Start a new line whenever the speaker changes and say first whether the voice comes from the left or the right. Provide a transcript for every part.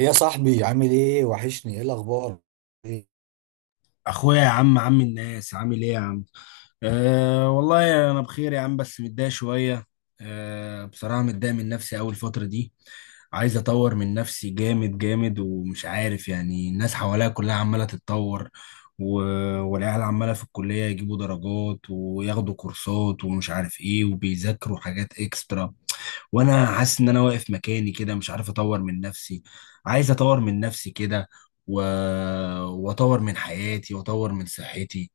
right: يا صاحبي عامل ايه؟ وحشني. ايه الاخبار؟ إيه؟
left: اخويا يا عم، عم الناس عامل ايه يا عم؟ أه والله انا بخير يا عم بس متضايق شويه. أه بصراحه متضايق من نفسي اول فتره دي. عايز اطور من نفسي جامد جامد ومش عارف، يعني الناس حواليا كلها عماله تتطور، و... والعيال عماله في الكليه يجيبوا درجات وياخدوا كورسات ومش عارف ايه وبيذاكروا حاجات اكسترا، وانا حاسس ان انا واقف مكاني كده مش عارف اطور من نفسي. عايز اطور من نفسي كده، و... واطور من حياتي واطور من صحتي.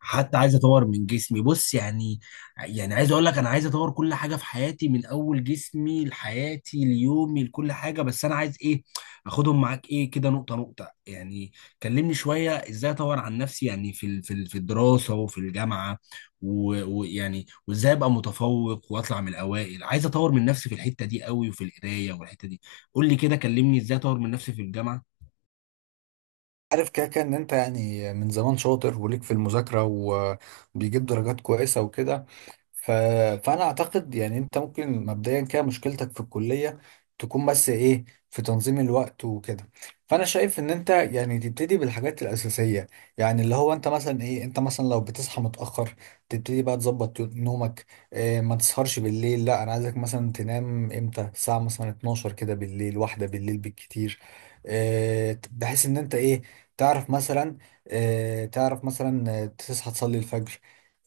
left: حتى عايز اطور من جسمي، بص يعني. يعني عايز اقول لك انا عايز اطور كل حاجه في حياتي من اول جسمي لحياتي ليومي لكل حاجه، بس انا عايز ايه؟ اخدهم معاك ايه كده نقطه نقطه يعني. كلمني شويه ازاي اطور عن نفسي، يعني في الدراسه وفي الجامعه، ويعني وازاي ابقى متفوق واطلع من الاوائل. عايز اطور من نفسي في الحته دي قوي وفي القرايه والحته دي. قول لي كده، كلمني ازاي اطور من نفسي في الجامعه.
right: عارف كده كده ان انت يعني من زمان شاطر وليك في المذاكرة وبيجيب درجات كويسة وكده. ف... فانا اعتقد يعني انت ممكن مبدئيا كده مشكلتك في الكليه تكون بس ايه، في تنظيم الوقت وكده. فانا شايف ان انت يعني تبتدي بالحاجات الاساسيه، يعني اللي هو انت مثلا ايه، انت مثلا لو بتصحى متاخر تبتدي بقى تظبط نومك. إيه، ما تسهرش بالليل، لا انا عايزك مثلا تنام امتى؟ الساعه مثلا 12 كده بالليل، واحده بالليل بالكتير. إيه، بحيث ان انت ايه، تعرف مثلا، إيه تعرف مثلا، تصحى تصلي الفجر.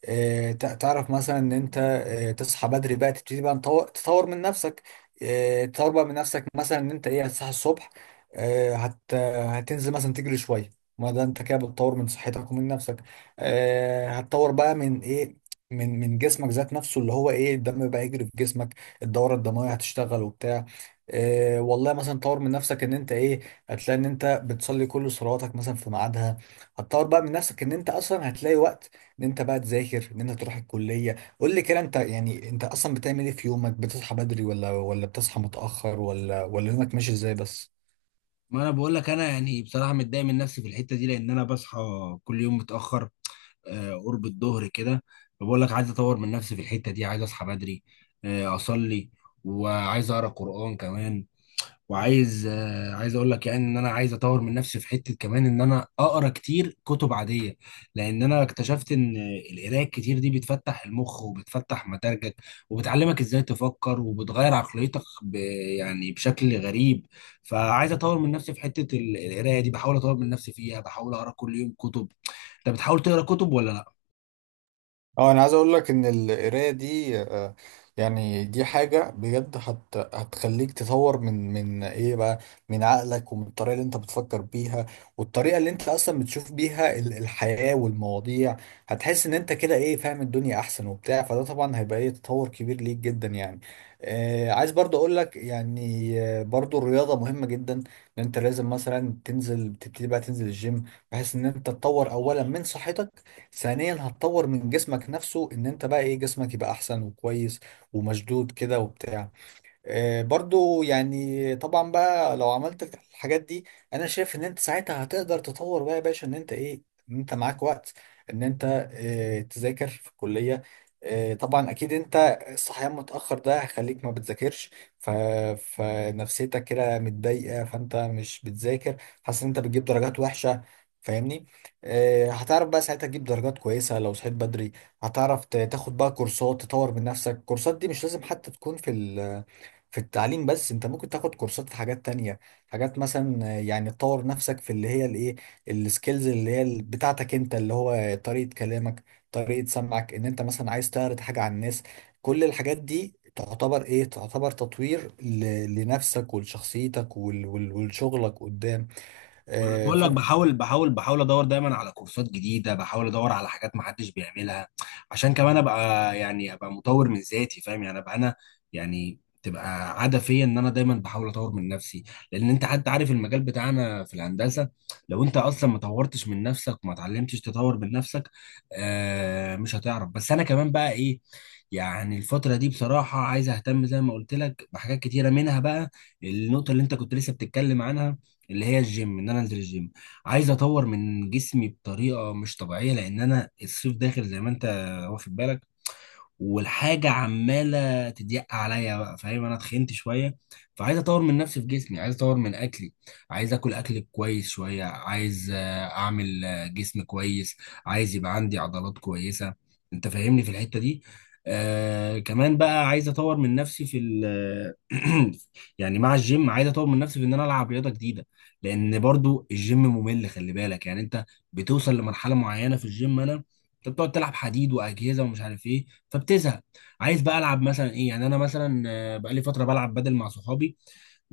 right: تعرف مثلا ان انت، تصحى بدري بقى، تبتدي بقى تطور من نفسك. تطور بقى من نفسك مثلا، ان انت ايه هتصحى الصبح. آه، هت هتنزل مثلا تجري شويه. ما ده انت كده بتطور من صحتك ومن نفسك. هتطور بقى من ايه؟ من جسمك ذات نفسه، اللي هو ايه، الدم بقى يجري في جسمك، الدوره الدمويه هتشتغل وبتاع. والله مثلا طور من نفسك، ان انت ايه، هتلاقي ان انت بتصلي كل صلواتك مثلا في ميعادها. هتطور بقى من نفسك ان انت اصلا هتلاقي وقت ان انت بقى تذاكر، ان انت تروح الكليه. قول لي كده انت يعني، انت اصلا بتعمل ايه في يومك؟ بتصحى بدري ولا بتصحى متاخر ولا؟ يومك ماشي ازاي بس؟
left: ما انا بقول لك انا يعني بصراحه متضايق من نفسي في الحته دي لان انا بصحى كل يوم متاخر، قرب الظهر كده. فبقول لك عايز اطور من نفسي في الحته دي، عايز اصحى بدري، اصلي، وعايز اقرا قران كمان. وعايز عايز اقول لك يعني ان انا عايز اطور من نفسي في حته كمان، ان انا اقرا كتير كتب عاديه. لان انا اكتشفت ان القرايه الكتير دي بتفتح المخ وبتفتح مداركك وبتعلمك ازاي تفكر، وبتغير عقليتك يعني بشكل غريب. فعايز اطور من نفسي في حته القرايه دي، بحاول اطور من نفسي فيها، بحاول اقرا كل يوم كتب. انت بتحاول تقرا كتب ولا لا؟
right: اه، انا عايز اقول لك ان القرايه دي، يعني دي حاجه بجد هتخليك تطور من ايه بقى، من عقلك ومن الطريقه اللي انت بتفكر بيها، والطريقه اللي انت اصلا بتشوف بيها الحياه والمواضيع. هتحس ان انت كده ايه، فاهم الدنيا احسن وبتاع، فده طبعا هيبقى ايه، تطور كبير ليك جدا يعني. آه، عايز برضو اقول لك يعني، برضو الرياضه مهمه جدا، ان انت لازم مثلا تنزل، تبتدي بقى تنزل الجيم، بحيث ان انت تطور اولا من صحتك، ثانيا هتطور من جسمك نفسه، ان انت بقى ايه، جسمك يبقى احسن وكويس ومشدود كده وبتاع. برضو يعني طبعا بقى لو عملت الحاجات دي، انا شايف ان انت ساعتها هتقدر تطور بقى يا باشا، ان انت ايه، ان انت معاك وقت ان انت، تذاكر في الكلية. طبعا اكيد انت الصحيان متأخر ده هيخليك ما بتذاكرش. ف... فنفسيتك كده متضايقة، فانت مش بتذاكر، حاسس ان انت بتجيب درجات وحشة، فاهمني؟ هتعرف بقى ساعتها تجيب درجات كويسة لو صحيت بدري. هتعرف تاخد بقى كورسات تطور من نفسك. الكورسات دي مش لازم حتى تكون في ال في التعليم بس، انت ممكن تاخد كورسات في حاجات تانية، حاجات مثلا، يعني تطور نفسك في اللي هي الايه، السكيلز اللي هي بتاعتك انت، اللي هو طريقة كلامك، طريقة سمعك، ان انت مثلا عايز تعرض حاجة على الناس. كل الحاجات دي تعتبر ايه، تعتبر تطوير لنفسك ولشخصيتك ولشغلك قدام.
left: ما انا بقول لك، بحاول ادور دايما على كورسات جديده، بحاول ادور على حاجات ما حدش بيعملها، عشان كمان ابقى يعني ابقى مطور من ذاتي، فاهم؟ يعني ابقى انا يعني تبقى عاده فيا ان انا دايما بحاول اطور من نفسي، لان انت حتى عارف المجال بتاعنا في الهندسه. لو انت اصلا ما طورتش من نفسك وما اتعلمتش تطور من نفسك، آه مش هتعرف. بس انا كمان بقى ايه؟ يعني الفترة دي بصراحة عايز اهتم زي ما قلت لك بحاجات كتيرة، منها بقى النقطة اللي انت كنت لسه بتتكلم عنها اللي هي الجيم، ان انا انزل الجيم. عايز اطور من جسمي بطريقه مش طبيعيه، لان انا الصيف داخل زي ما انت واخد بالك، والحاجه عماله تضيق عليا بقى، فاهم؟ انا اتخنت شويه، فعايز اطور من نفسي في جسمي، عايز اطور من اكلي، عايز اكل اكل كويس شويه، عايز اعمل جسم كويس، عايز يبقى عندي عضلات كويسه. انت فاهمني في الحته دي؟ آه، كمان بقى عايز اطور من نفسي في ال... يعني مع الجيم عايز اطور من نفسي في ان انا العب رياضه جديده، لان برضو الجيم ممل. خلي بالك يعني انت بتوصل لمرحله معينه في الجيم، انا انت بتقعد تلعب حديد واجهزه ومش عارف ايه، فبتزهق. عايز بقى العب مثلا ايه؟ يعني انا مثلا بقالي فتره بلعب بدل مع صحابي،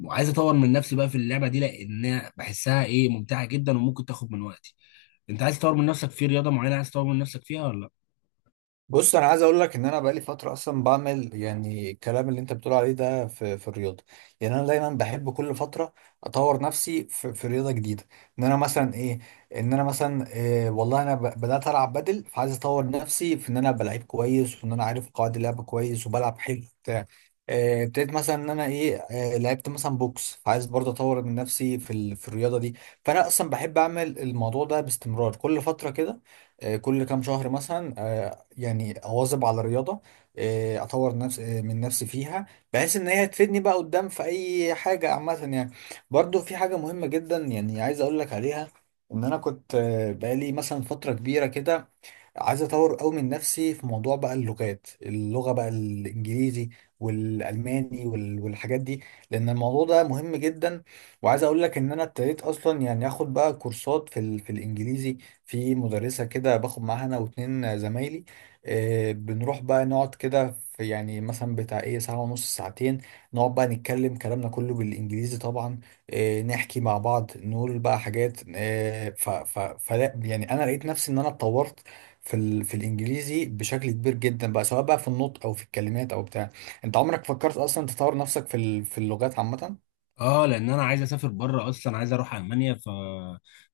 left: وعايز اطور من نفسي بقى في اللعبه دي لان بحسها ايه، ممتعه جدا وممكن تاخد من وقتي. انت عايز تطور من نفسك في رياضه معينه؟ عايز تطور من نفسك فيها ولا؟
right: بص، انا عايز اقول لك ان انا بقالي فتره اصلا بعمل يعني الكلام اللي انت بتقول عليه ده في في الرياضه. يعني انا دايما بحب كل فتره اطور نفسي في, في رياضه جديده. ان انا مثلا ايه، ان انا مثلا إيه والله، انا بدات العب بدل، فعايز اطور نفسي في ان انا بلعب كويس، وان انا عارف قواعد اللعب كويس وبلعب حلو بتاع. إيه، ابتديت مثلا ان انا ايه، إيه، لعبت مثلا بوكس، فعايز برضه اطور من نفسي في في الرياضه دي. فانا اصلا بحب اعمل الموضوع ده باستمرار كل فتره كده. كل كام شهر مثلا، يعني اواظب على الرياضه. آه، اطور نفس آه، من نفسي فيها، بحيث ان هي تفيدني بقى قدام في اي حاجه عامه يعني. برضو في حاجه مهمه جدا يعني عايز اقول لك عليها. ان انا كنت، بقالي مثلا فتره كبيره كده عايز اطور قوي من نفسي في موضوع بقى اللغات، اللغه بقى الانجليزي والالماني والحاجات دي، لان الموضوع ده مهم جدا. وعايز اقول لك ان انا ابتديت اصلا يعني اخد بقى كورسات في في الانجليزي، في مدرسه كده باخد معاها انا واتنين زمايلي. آه، بنروح بقى نقعد كده في يعني مثلا بتاع ايه، ساعه ونص، ساعتين، نقعد بقى نتكلم كلامنا كله بالانجليزي طبعا. آه، نحكي مع بعض، نقول بقى حاجات آه، فلا يعني انا لقيت نفسي ان انا اتطورت في في الانجليزي بشكل كبير جدا بقى، سواء بقى في النطق او في الكلمات او بتاع. انت عمرك فكرت اصلا تطور نفسك في في اللغات عامة؟
left: اه، لان انا عايز اسافر بره اصلا، عايز اروح المانيا.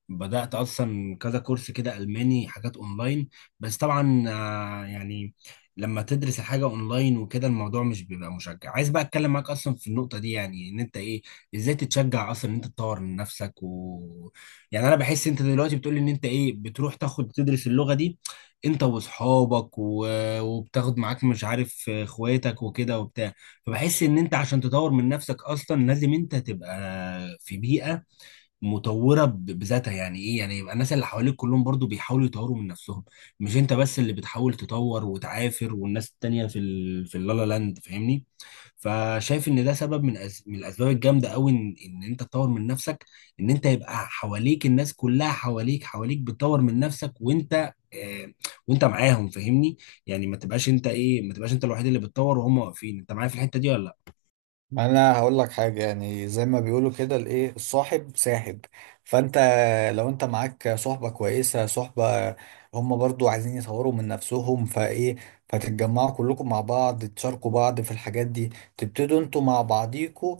left: بدات اصلا كذا كورس كده الماني حاجات اونلاين، بس طبعا يعني لما تدرس الحاجه اونلاين وكده الموضوع مش بيبقى مشجع. عايز بقى اتكلم معاك اصلا في النقطه دي يعني ان انت ايه، ازاي تتشجع اصلا ان انت تطور من نفسك. يعني انا بحس انت دلوقتي بتقول ان انت ايه، بتروح تاخد تدرس اللغه دي انت واصحابك، وبتاخد معاك مش عارف اخواتك وكده وبتاع. فبحس ان انت عشان تطور من نفسك اصلا لازم انت تبقى في بيئه مطوره بذاتها. يعني ايه يعني؟ يبقى الناس اللي حواليك كلهم برضو بيحاولوا يطوروا من نفسهم، مش انت بس اللي بتحاول تطور وتعافر والناس التانية في اللالا لاند، فاهمني؟ فشايف ان ده سبب من الاسباب الجامده قوي ان... ان انت تطور من نفسك، ان انت يبقى حواليك الناس كلها حواليك حواليك بتطور من نفسك وانت وانت معاهم، فاهمني؟ يعني ما تبقاش انت ايه، ما تبقاش انت الوحيد اللي بتطور وهم واقفين. انت معايا في الحتة دي ولا؟
right: ما انا هقول لك حاجه، يعني زي ما بيقولوا كده الايه، الصاحب ساحب. فانت لو انت معاك صحبه كويسه، صحبه هم برضو عايزين يطوروا من نفسهم فايه، فتتجمعوا كلكم مع بعض، تشاركوا بعض في الحاجات دي، تبتدوا انتوا مع بعضيكوا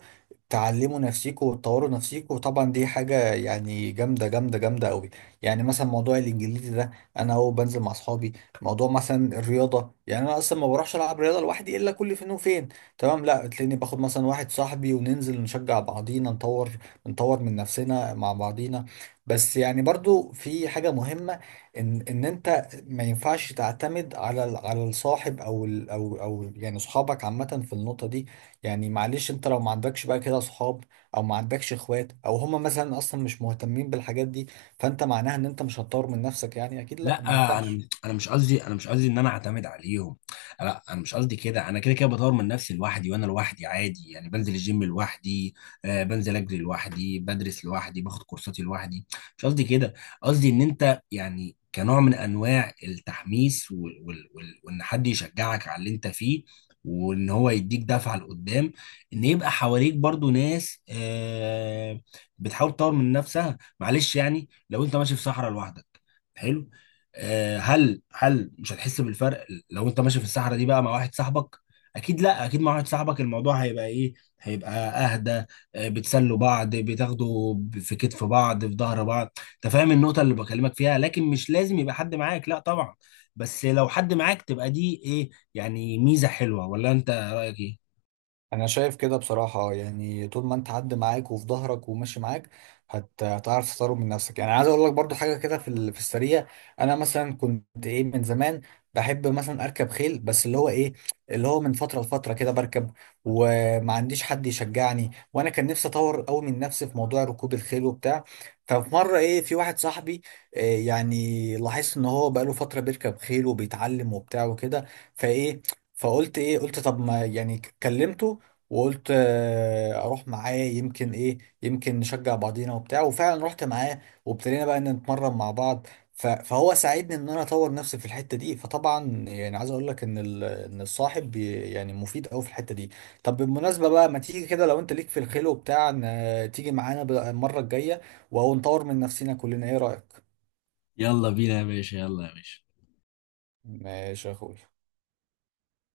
right: تعلموا نفسيكوا وتطوروا نفسيكوا، وطبعا دي حاجه يعني جامده جامده جامده قوي. يعني مثلا موضوع الانجليزي ده، انا اهو بنزل مع اصحابي. موضوع مثلا الرياضه، يعني انا اصلا ما بروحش العب رياضه لوحدي الا كل فين وفين، تمام؟ لا تلاقيني باخد مثلا واحد صاحبي وننزل نشجع بعضينا، نطور نطور من نفسنا مع بعضينا. بس يعني برضو في حاجة مهمة، ان انت ما ينفعش تعتمد على على الصاحب او ال او يعني صحابك عامة في النقطة دي. يعني معلش، انت لو ما عندكش بقى كده صحاب، او ما عندكش اخوات، او هما مثلا اصلا مش مهتمين بالحاجات دي، فانت معناها ان انت مش هتطور من نفسك؟ يعني اكيد لا،
left: لا،
right: ما ينفعش.
left: انا مش قصدي، انا مش قصدي ان انا اعتمد عليهم. لا، انا مش قصدي كده. انا كده كده بطور من نفسي لوحدي، وانا لوحدي عادي يعني، بنزل الجيم لوحدي، آه بنزل اجري لوحدي، بدرس لوحدي، باخد كورساتي لوحدي. مش قصدي كده. قصدي ان انت يعني كنوع من انواع التحميس، وال وال وال وان حد يشجعك على اللي انت فيه، وان هو يديك دفعه لقدام، ان يبقى حواليك برضو ناس آه بتحاول تطور من نفسها. معلش يعني لو انت ماشي في صحراء لوحدك، حلو. آه، هل مش هتحس بالفرق لو انت ماشي في الصحراء دي بقى مع واحد صاحبك؟ اكيد لا، اكيد مع واحد صاحبك الموضوع هيبقى ايه، هيبقى اهدى. آه، بتسلوا بعض، بتاخدوا في كتف بعض في ظهر بعض. انت فاهم النقطة اللي بكلمك فيها؟ لكن مش لازم يبقى حد معاك، لا طبعا، بس لو حد معاك تبقى دي ايه يعني، ميزة حلوة. ولا انت رأيك ايه؟
right: انا شايف كده بصراحة، يعني طول ما انت عد معاك وفي ظهرك وماشي معاك، هتعرف تطور من نفسك. يعني عايز اقول لك برضو حاجة كده في في السريع. انا مثلا كنت ايه من زمان بحب مثلا اركب خيل، بس اللي هو ايه، اللي هو من فترة لفترة كده بركب، وما عنديش حد يشجعني، وانا كان نفسي اطور قوي من نفسي في موضوع ركوب الخيل وبتاع. ففي مرة ايه، في واحد صاحبي، إيه يعني لاحظت ان هو بقاله فترة بيركب خيل وبيتعلم وبتاع وكده، فايه، فقلت ايه، قلت طب ما يعني كلمته، وقلت اروح معاه، يمكن ايه، يمكن نشجع بعضينا وبتاع. وفعلا رحت معاه، وابتدينا بقى ان نتمرن مع بعض. فهو ساعدني ان انا اطور نفسي في الحته دي. فطبعا يعني عايز اقول لك ان ان الصاحب يعني مفيد قوي في الحته دي. طب بالمناسبه بقى، ما تيجي كده لو انت ليك في الخيل وبتاع، تيجي معانا بقى المره الجايه، ونطور من نفسنا كلنا، ايه رايك؟
left: يلا بينا يا باشا، يلا يا باشا.
right: ماشي يا اخوي.